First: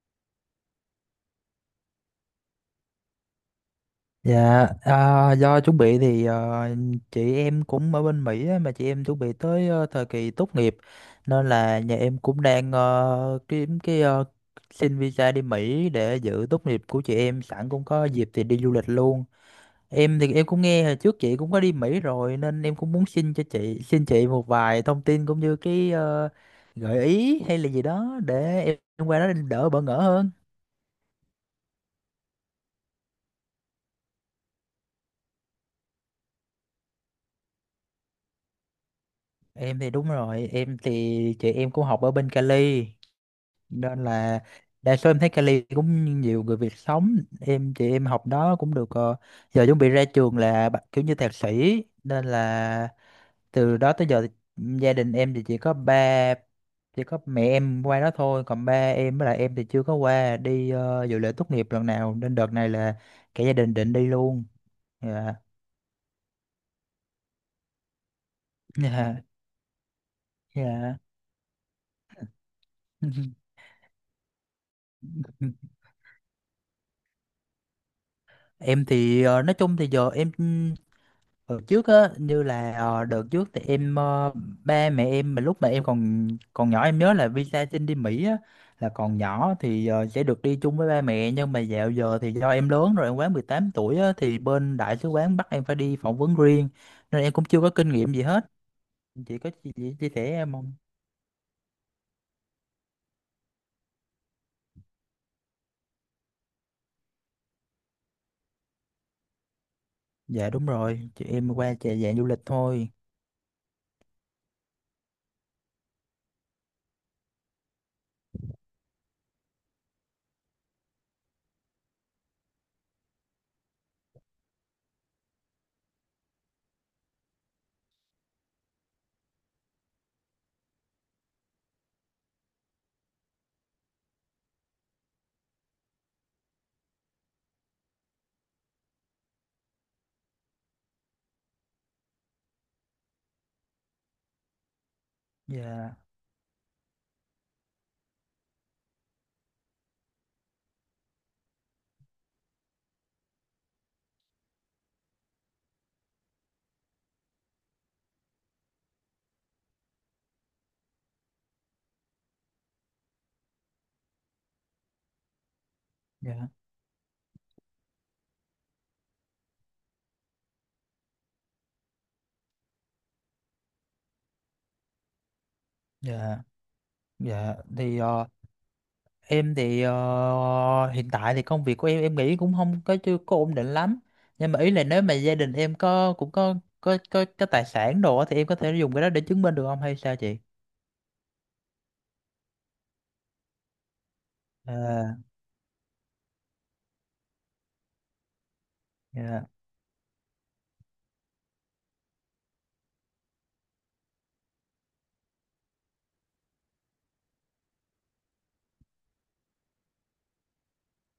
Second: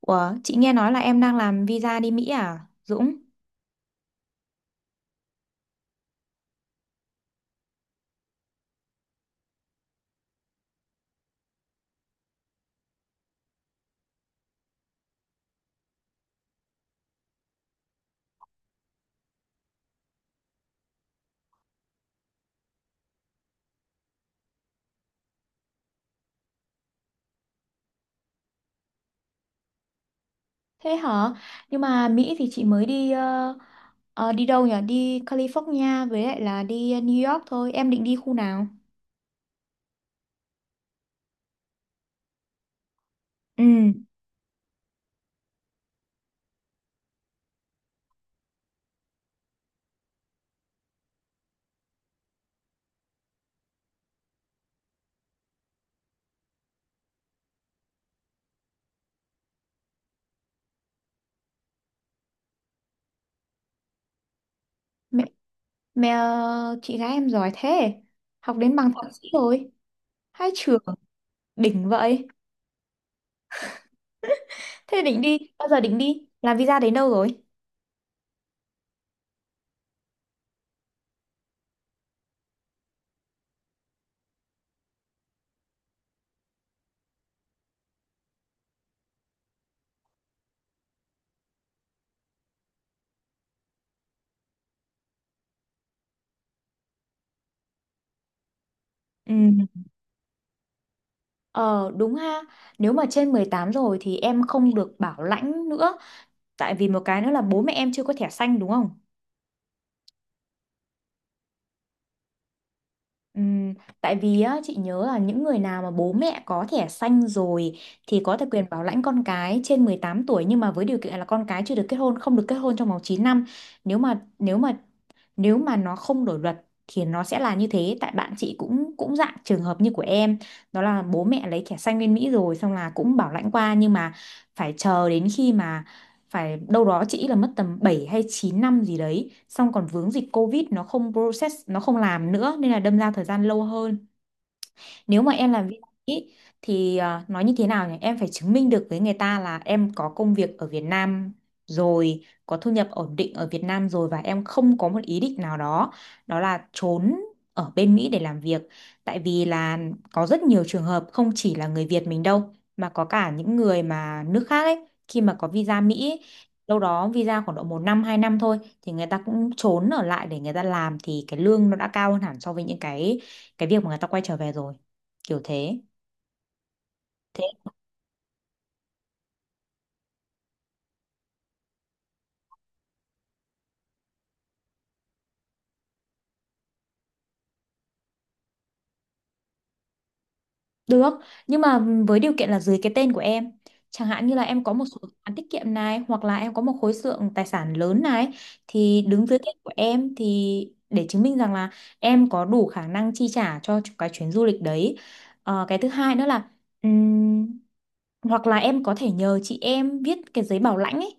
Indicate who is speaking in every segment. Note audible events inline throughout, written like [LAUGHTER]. Speaker 1: Ủa, chị nghe nói là em đang làm visa đi Mỹ à, Dũng?
Speaker 2: Dạ, do chuẩn bị thì chị em cũng ở bên Mỹ á, mà chị em chuẩn bị tới thời kỳ tốt nghiệp, nên là nhà em cũng đang kiếm cái xin visa đi Mỹ để dự tốt nghiệp của chị em, sẵn cũng có dịp thì đi du lịch luôn. Em thì em cũng nghe hồi trước chị cũng có đi Mỹ rồi nên em cũng muốn xin cho chị, xin chị một vài thông tin cũng như cái gợi ý hay là gì đó để em qua đó đỡ bỡ ngỡ hơn.
Speaker 1: Thế hả? Nhưng mà Mỹ thì chị mới đi đi đâu nhỉ? Đi California với lại là đi New York thôi. Em định đi khu nào?
Speaker 2: Em thì đúng rồi, em thì chị em cũng học ở bên Cali,
Speaker 1: Ừ,
Speaker 2: nên là đa số em thấy Cali cũng nhiều người Việt sống, em chị em học đó cũng được, giờ chuẩn bị ra trường là kiểu như thạc sĩ, nên là từ đó tới giờ thì gia đình em thì chỉ có mẹ em qua đó thôi, còn ba em với lại em thì chưa có qua đi dự lễ tốt nghiệp lần nào, nên đợt này là cả gia đình định đi luôn.
Speaker 1: mẹ,
Speaker 2: Dạ.
Speaker 1: mẹ, chị gái em giỏi thế. Học đến bằng thạc
Speaker 2: Dạ.
Speaker 1: sĩ rồi. Hai trường
Speaker 2: Dạ.
Speaker 1: đỉnh vậy. [LAUGHS] Bao giờ
Speaker 2: [LAUGHS]
Speaker 1: định đi? Làm visa đến đâu rồi?
Speaker 2: Em thì nói chung thì giờ hồi trước á, như là đợt trước thì ba mẹ em mà lúc mà em còn còn nhỏ, em nhớ là visa xin đi Mỹ á, là còn nhỏ thì sẽ được đi chung với ba mẹ, nhưng mà dạo giờ thì do em lớn rồi, em quá 18 tuổi á, thì bên đại sứ quán bắt em phải đi phỏng vấn riêng, nên em cũng chưa có kinh nghiệm gì hết. Chị có chị,
Speaker 1: Ừ.
Speaker 2: chị chia sẻ em không?
Speaker 1: Ờ đúng ha, nếu mà trên 18 rồi thì em không được bảo lãnh nữa. Tại vì một cái nữa là bố mẹ em chưa có thẻ xanh đúng không?
Speaker 2: Dạ đúng rồi, chị em qua chạy dạng du lịch thôi.
Speaker 1: Ừm, tại vì á, chị nhớ là những người nào mà bố mẹ có thẻ xanh rồi thì có thể quyền bảo lãnh con cái trên 18 tuổi, nhưng mà với điều kiện là con cái chưa được kết hôn, không được kết hôn trong vòng 9 năm. Nếu mà nếu mà nó không đổi luật thì nó sẽ là như thế, tại bạn chị cũng cũng dạng trường hợp như của em, đó là bố mẹ lấy thẻ xanh bên Mỹ rồi xong là cũng bảo lãnh qua, nhưng mà phải chờ đến khi mà phải đâu đó chị là mất tầm 7 hay 9 năm gì đấy, xong còn vướng dịch Covid nó không process, nó không làm nữa nên là đâm ra thời gian lâu hơn. Nếu mà em làm
Speaker 2: Dạ.
Speaker 1: VNI ý, thì nói như thế nào nhỉ, em phải chứng minh được với người ta là em có công việc ở Việt Nam rồi, có thu nhập ổn định ở Việt Nam rồi, và em không có một ý định nào đó, đó là trốn ở bên Mỹ để làm việc. Tại vì là có rất nhiều trường hợp không chỉ là người Việt mình đâu, mà có cả những người mà nước khác ấy, khi mà có visa Mỹ ấy,
Speaker 2: Dạ.
Speaker 1: đâu đó visa khoảng độ 1 năm 2 năm thôi thì người ta cũng trốn ở lại để người ta làm, thì cái lương nó đã cao hơn hẳn so với những cái việc mà người ta quay trở về rồi, kiểu thế thế
Speaker 2: Dạ. Dạ thì em thì hiện tại thì công việc của em nghĩ cũng không có, chưa có ổn định lắm. Nhưng mà ý là nếu mà gia đình em có, cũng có có tài sản đồ á, thì em có thể dùng cái đó để chứng minh được không hay sao chị?
Speaker 1: Được, nhưng mà với điều kiện là dưới cái tên của em. Chẳng hạn như là em có một số
Speaker 2: À,
Speaker 1: khoản tiết kiệm này, hoặc là em có một khối lượng tài sản lớn này, thì đứng dưới
Speaker 2: dạ,
Speaker 1: tên của em thì để chứng minh rằng là em có đủ khả năng chi trả cho cái chuyến du lịch đấy. Ờ, cái thứ hai nữa là ừm, hoặc là em có thể nhờ chị em viết cái giấy bảo lãnh ấy.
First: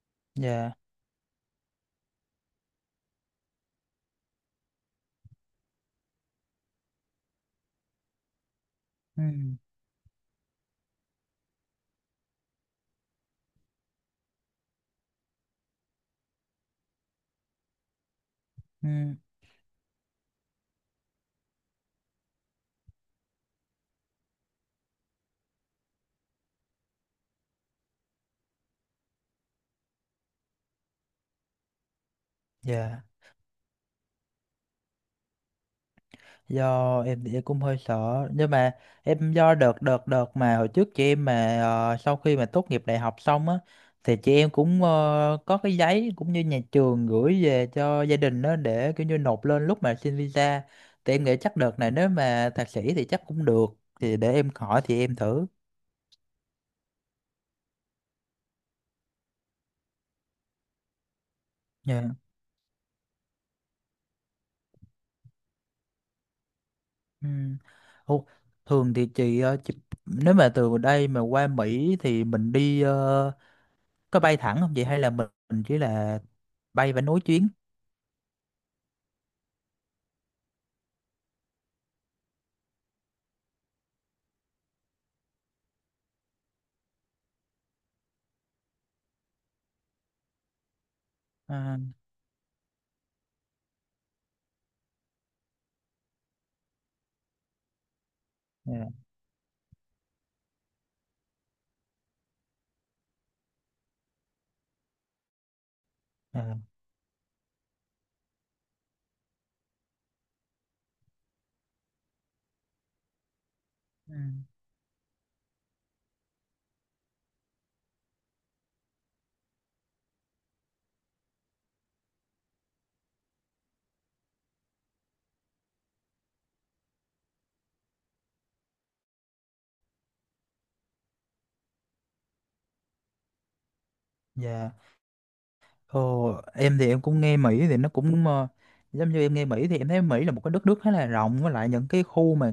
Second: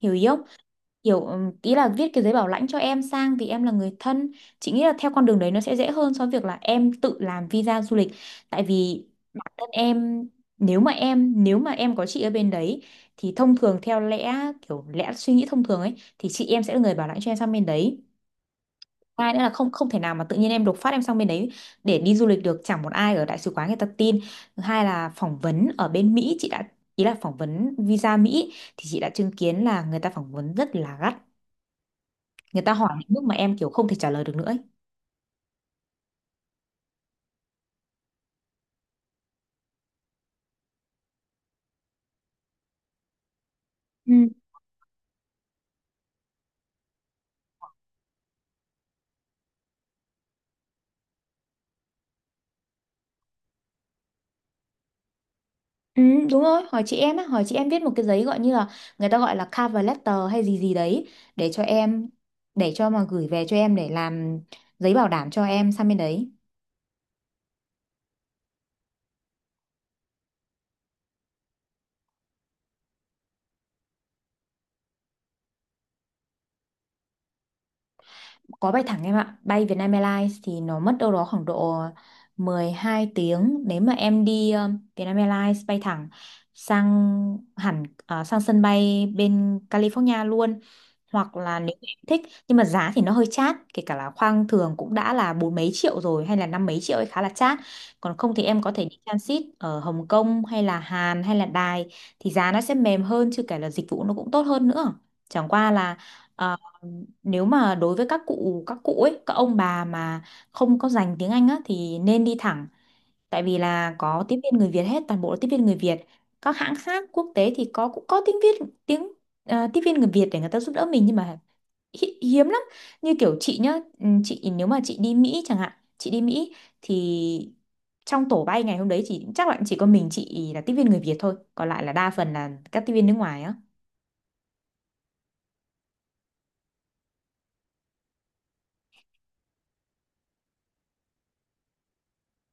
Speaker 1: Hiểu ý không?
Speaker 2: dạ.
Speaker 1: Hiểu Ý là viết cái giấy bảo lãnh cho em sang vì em là người thân. Chị nghĩ là theo con đường đấy nó sẽ dễ hơn so với việc là em tự làm visa du lịch, tại vì
Speaker 2: Ừ,
Speaker 1: bản thân em, nếu mà em có chị ở bên đấy thì thông thường theo kiểu lẽ suy nghĩ thông thường ấy thì chị em sẽ là người bảo lãnh cho em sang bên đấy.
Speaker 2: ừ,
Speaker 1: Hai nữa là không không thể nào mà tự nhiên em đột phát em sang bên đấy để đi du lịch được, chẳng một ai ở đại sứ quán người ta tin. Thứ hai là phỏng vấn ở bên Mỹ chị đã ý là phỏng vấn visa Mỹ thì chị đã chứng kiến là người ta phỏng vấn rất là gắt, người ta hỏi
Speaker 2: dạ.
Speaker 1: những bước mà em kiểu không thể trả lời được nữa ấy.
Speaker 2: Do em thì em cũng hơi sợ, nhưng mà em do đợt đợt đợt mà hồi trước chị em mà sau khi mà tốt nghiệp đại học xong á, thì chị em cũng có cái giấy cũng như nhà trường gửi về cho gia đình đó để kiểu như nộp lên lúc mà xin visa, thì em nghĩ chắc đợt này nếu mà thạc sĩ thì chắc cũng được, thì để em hỏi thì em thử.
Speaker 1: Ừ, đúng rồi, hỏi chị em á, hỏi chị em viết một cái giấy gọi như là, người ta gọi là cover letter hay gì gì đấy, để cho em
Speaker 2: Dạ.
Speaker 1: để cho mà gửi về cho em để làm giấy bảo đảm cho em sang bên đấy.
Speaker 2: Ừ. Ồ, thường thì chị, chị, nếu mà từ đây mà qua Mỹ thì mình đi có bay thẳng không chị, hay là mình chỉ là bay và nối chuyến?
Speaker 1: Có bay thẳng em ạ, bay Vietnam Airlines thì nó mất đâu đó khoảng độ 12 tiếng, nếu mà em đi Vietnam Airlines bay thẳng sang, sang sân bay bên California luôn, hoặc là nếu
Speaker 2: À,
Speaker 1: em thích. Nhưng mà giá thì nó hơi chát, kể cả là khoang thường cũng đã là bốn mấy triệu rồi hay là năm mấy triệu ấy, khá là chát. Còn không thì em có thể
Speaker 2: dạ,
Speaker 1: đi transit ở Hồng Kông hay là Hàn hay là Đài thì giá nó sẽ mềm hơn, chứ kể là dịch vụ nó cũng tốt hơn nữa. Chẳng qua là
Speaker 2: à,
Speaker 1: ờ, nếu mà đối với các cụ, các cụ ấy các ông bà mà không có dành tiếng Anh á thì nên đi thẳng, tại vì là
Speaker 2: ừ,
Speaker 1: có tiếp viên người Việt hết, toàn bộ là tiếp viên người Việt. Các hãng khác quốc tế thì cũng có tiếng Việt, tiếng tiếp viên người Việt để người ta giúp đỡ mình, nhưng mà hiếm lắm. Như kiểu chị nhá, ừ, chị nếu mà chị đi Mỹ chẳng hạn chị đi Mỹ thì trong tổ bay ngày hôm đấy chỉ chắc là chỉ có mình chị là tiếp viên người Việt thôi, còn lại là đa phần là các tiếp viên nước ngoài á.
Speaker 2: dạ. Ồ, em thì em cũng nghe Mỹ thì nó cũng giống như em nghe Mỹ thì em thấy Mỹ là một cái đất nước khá là rộng, với lại những cái khu mà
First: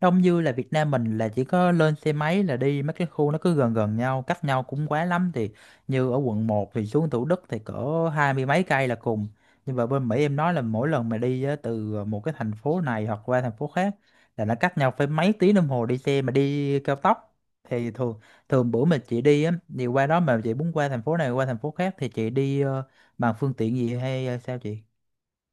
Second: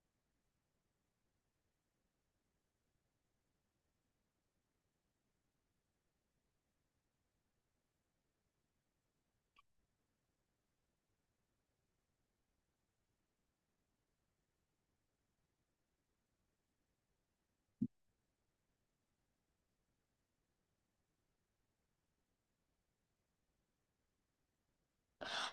Speaker 2: đông như là Việt Nam mình là chỉ có lên xe máy là đi, mấy cái khu nó cứ gần gần nhau, cách nhau cũng quá lắm thì như ở quận một thì xuống Thủ Đức thì cỡ 20 mấy cây là cùng, nhưng mà bên Mỹ em nói là mỗi lần mà đi á, từ một cái thành phố này hoặc qua thành phố khác là nó cách nhau phải mấy tiếng đồng hồ đi xe mà đi cao tốc. Thì thường thường bữa mà chị đi á, thì qua đó mà chị muốn qua thành phố này qua thành phố khác thì chị đi bằng phương tiện gì hay sao chị?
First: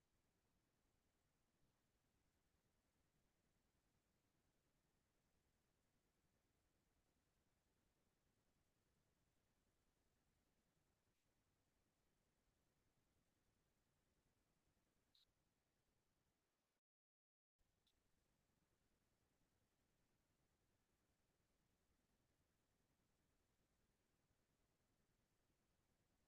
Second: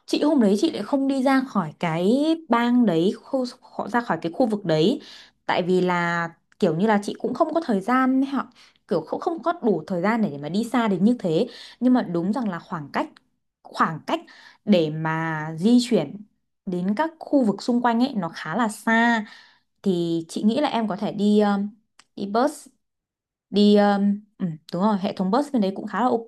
Speaker 1: Chị hôm đấy chị lại không đi ra khỏi cái bang đấy, ra khỏi cái khu vực đấy, tại vì là kiểu như là chị cũng không có thời gian ấy, họ kiểu không không có đủ thời gian để mà đi xa đến như thế. Nhưng mà đúng rằng là khoảng cách, khoảng cách để mà di chuyển đến các khu vực xung quanh ấy nó khá là xa. Thì chị nghĩ là em có thể đi đi bus, đi ừ, đúng rồi, hệ thống bus bên đấy cũng khá là ok.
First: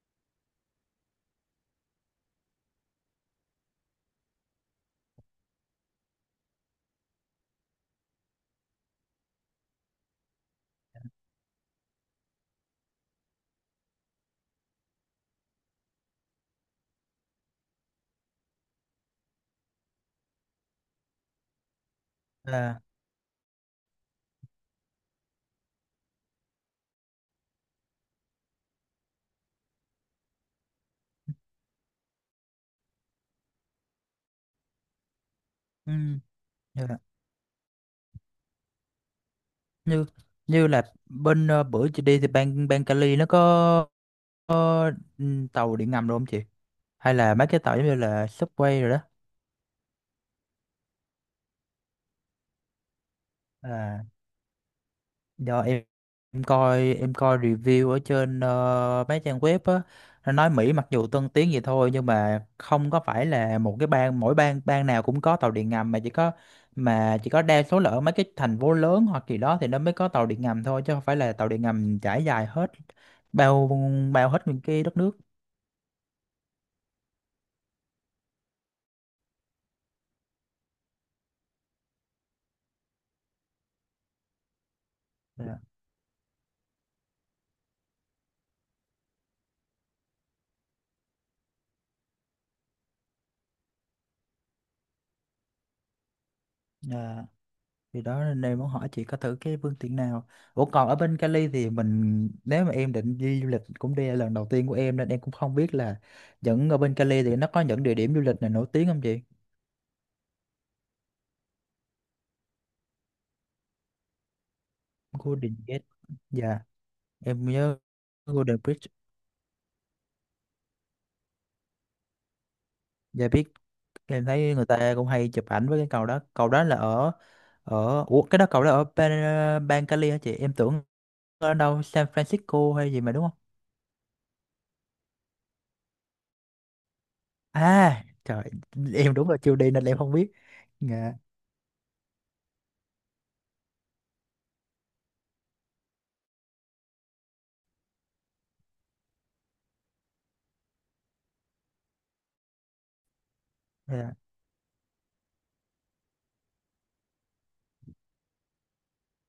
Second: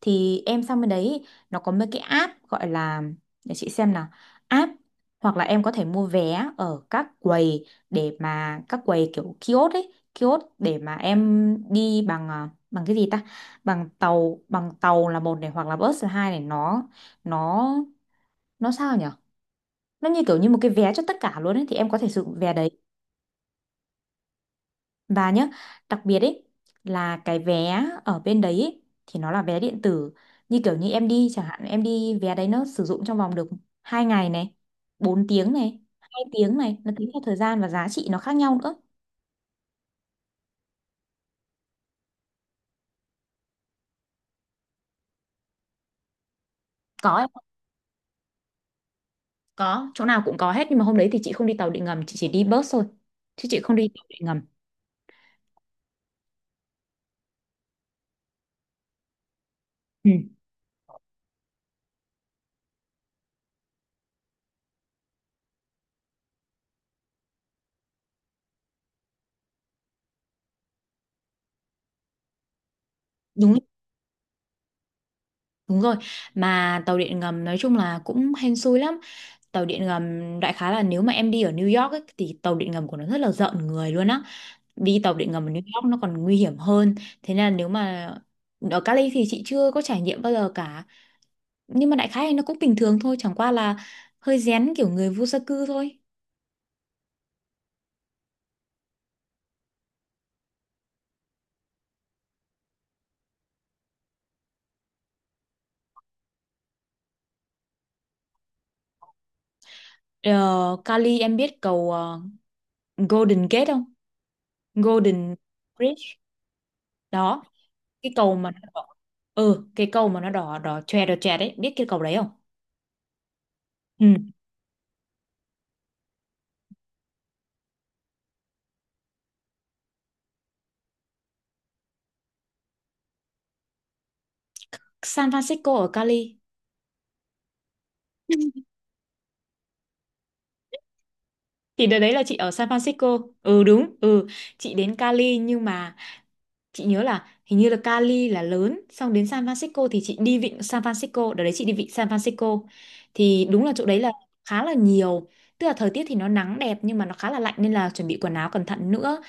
Speaker 1: Thì em sang bên đấy nó có mấy cái app gọi là, để chị xem nào, app, hoặc là em có thể mua vé ở các quầy, để mà các quầy kiểu kiosk ấy, kiosk để mà em đi bằng, bằng cái gì ta, bằng tàu, là một này, hoặc là bus là hai này, nó, nó nó sao nhở, nó như kiểu như một cái vé cho tất cả luôn ấy, thì em có thể sử dụng vé đấy.
Speaker 2: Là
Speaker 1: Và nhá, đặc biệt ấy, là cái vé ở bên đấy ấy, thì nó là vé điện tử. Như kiểu như em đi chẳng hạn, em đi vé đấy, nó sử dụng trong vòng được 2 ngày này, 4 tiếng này,
Speaker 2: ừ,
Speaker 1: 2 tiếng này,
Speaker 2: như
Speaker 1: nó
Speaker 2: là
Speaker 1: tính theo thời gian và giá trị nó khác nhau nữa.
Speaker 2: như như là bên bữa chị đi thì bang bang Cali nó có ừ, tàu điện ngầm rồi không chị, hay
Speaker 1: Có em
Speaker 2: là
Speaker 1: ạ,
Speaker 2: mấy cái tàu giống như là subway rồi?
Speaker 1: có, chỗ nào cũng có hết, nhưng mà hôm đấy thì chị không đi tàu điện ngầm, chị chỉ đi bus thôi. Chứ chị không đi tàu
Speaker 2: Đó.
Speaker 1: điện ngầm.
Speaker 2: Do em, em coi review ở trên mấy trang web á,
Speaker 1: Ừ,
Speaker 2: nó nói Mỹ mặc dù tân tiến vậy thôi, nhưng mà không có phải là một cái bang, mỗi bang bang nào cũng có tàu điện ngầm, mà chỉ có, mà chỉ có đa số là ở mấy cái thành phố lớn hoặc gì đó thì nó mới có tàu điện ngầm thôi, chứ không phải là tàu điện ngầm trải dài hết
Speaker 1: đúng
Speaker 2: bao bao hết những cái đất nước.
Speaker 1: đúng rồi. Mà tàu điện ngầm nói chung là cũng hên xui lắm. Tàu điện ngầm đại khái là nếu mà em đi ở New York ấy, thì tàu điện ngầm của nó rất là rợn người luôn á, đi tàu điện ngầm ở
Speaker 2: Dạ.
Speaker 1: New York nó còn nguy hiểm hơn. Thế nên là nếu mà ở Cali thì chị chưa có trải nghiệm bao giờ cả, nhưng mà đại khái thì nó cũng bình thường thôi, chẳng qua là hơi rén kiểu người vô gia cư thôi.
Speaker 2: Ờ. Thì đó nên em muốn hỏi chị có thử cái phương tiện nào. Ủa còn ở bên Cali thì mình, nếu mà em định đi du lịch, cũng đây là lần đầu tiên của em nên em cũng không biết là những, ở bên Cali thì nó có những địa điểm du lịch nào nổi tiếng không chị?
Speaker 1: Ờ, Cali em biết cầu Golden Gate không? Golden
Speaker 2: Golden Gate.
Speaker 1: Bridge
Speaker 2: Dạ,
Speaker 1: đó,
Speaker 2: em nhớ
Speaker 1: cái cầu mà
Speaker 2: Golden
Speaker 1: nó đỏ,
Speaker 2: Bridge.
Speaker 1: ừ, cái cầu mà nó đỏ đỏ chòe đấy, biết cái cầu đấy không?
Speaker 2: Dạ biết.
Speaker 1: Ừ.
Speaker 2: Em thấy người ta cũng hay chụp ảnh với cái cầu đó. Cầu đó là ở ở, ủa cái đó cầu đó ở bang Cali hả chị? Em tưởng ở đâu San Francisco hay gì mà đúng không?
Speaker 1: San Francisco ở Cali.
Speaker 2: À, trời, em đúng là chưa đi nên em không biết. Dạ.
Speaker 1: Thì đợt đấy là chị ở San Francisco. Ừ đúng, ừ. Chị đến Cali, nhưng mà chị nhớ là hình như là Cali là lớn, xong đến San Francisco thì chị đi vịnh San Francisco, đợt đấy chị đi vịnh San Francisco. Thì đúng là chỗ đấy là
Speaker 2: Dạ.
Speaker 1: khá là nhiều. Tức là thời tiết thì nó nắng đẹp nhưng mà nó khá là lạnh nên là chuẩn bị quần áo cẩn thận nữa.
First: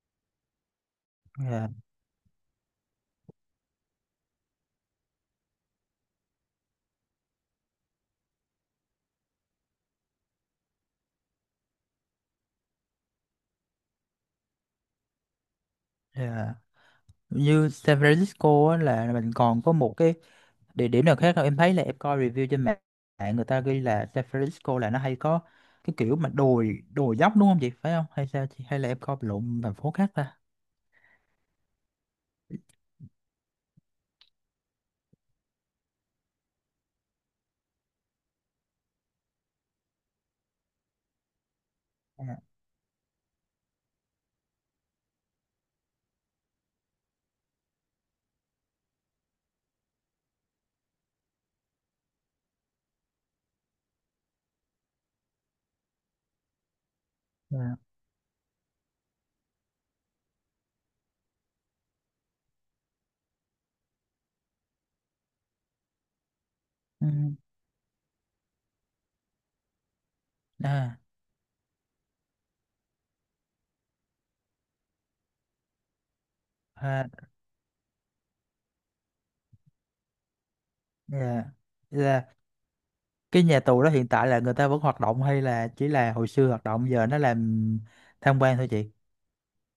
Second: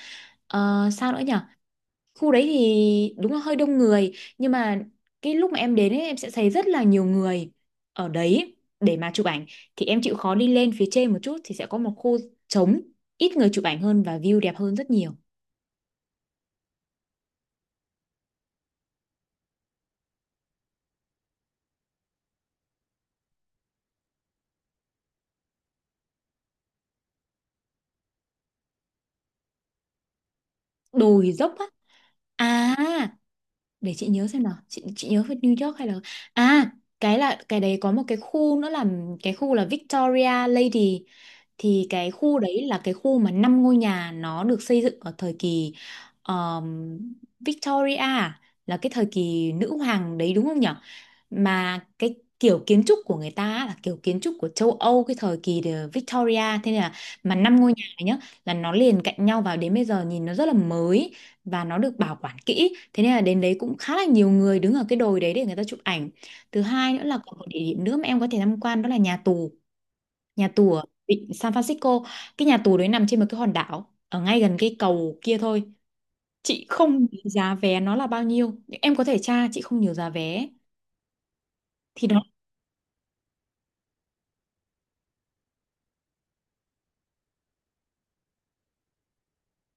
Speaker 1: Ờ, sao nữa nhỉ?
Speaker 2: Dạ.
Speaker 1: Khu đấy thì đúng là hơi đông người, nhưng mà cái lúc mà em đến ấy em sẽ thấy rất là nhiều người ở đấy để mà chụp ảnh, thì em chịu khó đi lên phía trên một chút thì sẽ có một khu trống, ít người chụp ảnh hơn và view đẹp hơn rất nhiều.
Speaker 2: Yeah. Như San Francisco á, là mình còn có một cái địa điểm nào khác không? Em thấy là em coi review trên mạng mạng người ta ghi là San Francisco là nó hay có cái kiểu mà đồi đồi dốc đúng không chị? Phải không? Hay sao chị? Hay là em coi lộn thành phố khác ta?
Speaker 1: Đồi dốc á? à để chị nhớ xem nào, chị nhớ về New York hay là, à cái là, đấy có một cái khu nữa là, cái khu là Victoria Lady, thì cái
Speaker 2: Dạ,
Speaker 1: khu đấy là cái khu mà 5 ngôi nhà nó được xây dựng ở thời kỳ um, Victoria à? Là cái thời kỳ nữ hoàng đấy đúng không nhỉ, mà cái kiểu kiến trúc của người ta á, là kiểu kiến trúc của châu Âu cái thời kỳ the Victoria. Thế nên là, mà năm ngôi
Speaker 2: dạ.
Speaker 1: nhà này nhá, là nó liền cạnh nhau, vào đến bây giờ nhìn nó rất là mới và nó được bảo quản kỹ, thế nên là đến đấy cũng khá là nhiều người đứng ở cái đồi đấy để người ta chụp ảnh. Thứ hai nữa
Speaker 2: Ừ.
Speaker 1: là còn một địa điểm nữa mà em có thể tham quan, đó là nhà tù, nhà tù ở
Speaker 2: À,
Speaker 1: vịnh San Francisco. Cái nhà tù đấy nằm trên một cái hòn đảo ở ngay gần cái cầu kia thôi. Chị
Speaker 2: à,
Speaker 1: không nhớ giá vé nó là bao nhiêu nhưng em có thể tra, chị không nhớ giá vé.
Speaker 2: dạ.
Speaker 1: Thì nó,
Speaker 2: Dạ. Cái nhà tù đó hiện tại là người ta vẫn hoạt động hay là chỉ là hồi xưa hoạt động giờ nó làm tham quan thôi chị?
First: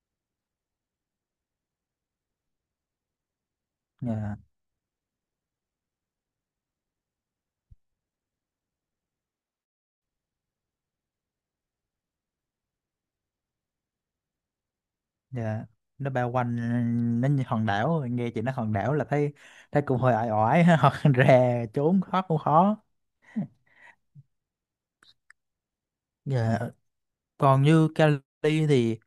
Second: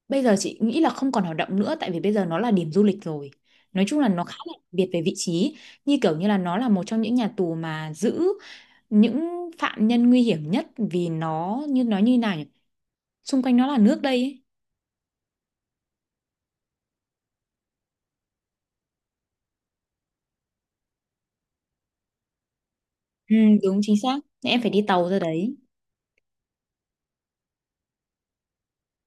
Speaker 1: bây giờ chị nghĩ là không còn hoạt động nữa, tại vì bây giờ nó là điểm du lịch rồi. Nói chung là nó khá
Speaker 2: Dạ.
Speaker 1: là đặc biệt về vị trí, như kiểu như là nó là một trong những nhà tù mà giữ những phạm nhân nguy hiểm nhất, vì nó như nói như nào nhỉ? Xung quanh nó là nước đây ấy.
Speaker 2: Dạ, nó bao quanh, nó như hòn đảo, nghe chị nói hòn đảo là thấy, thấy cũng hơi ỏi ỏi [LAUGHS] hoặc rè trốn thoát cũng khó.
Speaker 1: Ừ, đúng chính xác. Em phải đi tàu ra đấy.
Speaker 2: Dạ còn như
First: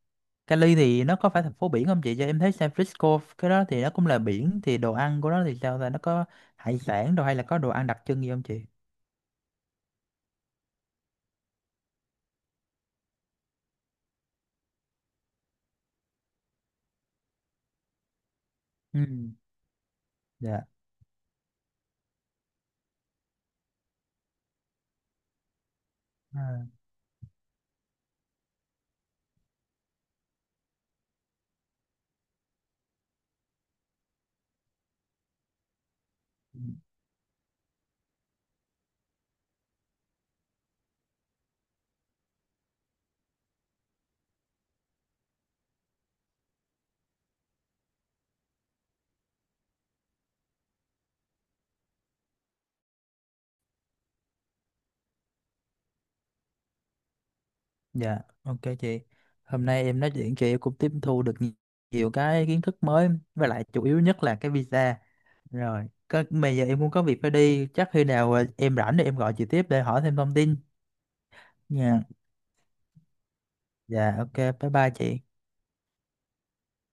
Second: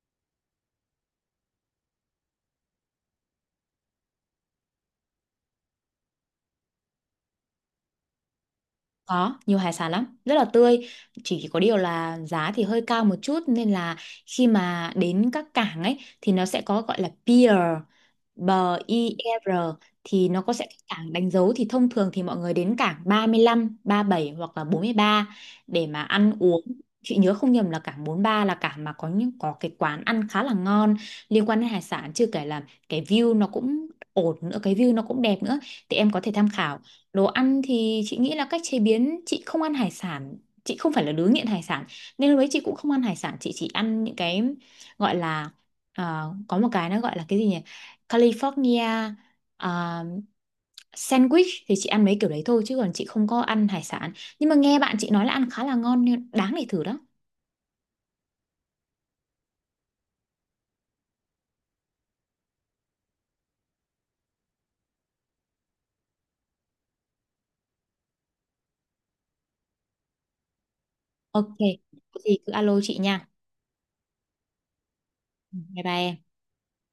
Speaker 2: Cali thì nó có phải thành phố biển không chị, cho em thấy San Francisco cái đó thì nó cũng là biển, thì đồ ăn của nó thì sao ta, nó có hải sản đồ hay là có đồ ăn đặc trưng gì không chị?
Speaker 1: Có, nhiều hải sản lắm, rất là tươi. Chỉ có điều là giá thì hơi cao một chút, nên là khi mà đến các cảng ấy thì nó sẽ có gọi là pier, bờ
Speaker 2: Ừ.
Speaker 1: IR, thì nó có
Speaker 2: Dạ.
Speaker 1: sẽ cái cảng đánh dấu, thì thông thường thì mọi người đến cảng 35, bảy hoặc là 43 để mà ăn uống.
Speaker 2: À,
Speaker 1: Chị nhớ không nhầm là cảng 43 là cảng mà có cái quán ăn khá là ngon liên quan đến hải sản, chưa kể là cái view nó cũng ổn nữa, cái view nó cũng đẹp nữa, thì em có thể tham
Speaker 2: ừ.
Speaker 1: khảo. Đồ ăn thì chị nghĩ là cách chế biến, chị không ăn hải sản, chị không phải là đứa nghiện hải sản, nên lúc đấy chị cũng không ăn hải sản, chị chỉ ăn những cái gọi là, có một cái nó gọi là cái gì nhỉ, California, ờ, sandwich, thì chị ăn mấy kiểu đấy thôi chứ còn chị không có ăn hải sản, nhưng mà nghe bạn chị nói là ăn khá là ngon nên đáng để thử đó.
Speaker 2: Dạ ok chị, hôm nay em nói chuyện chị cũng tiếp thu được nhiều cái kiến thức mới, với lại chủ yếu nhất là cái visa, rồi có bây giờ em cũng có việc phải đi, chắc khi nào em rảnh thì em gọi chị tiếp để hỏi thêm thông tin
Speaker 1: Ok,
Speaker 2: nha.
Speaker 1: có gì cứ alo chị nha.
Speaker 2: Dạ ok bye bye chị.
Speaker 1: Bye bye em.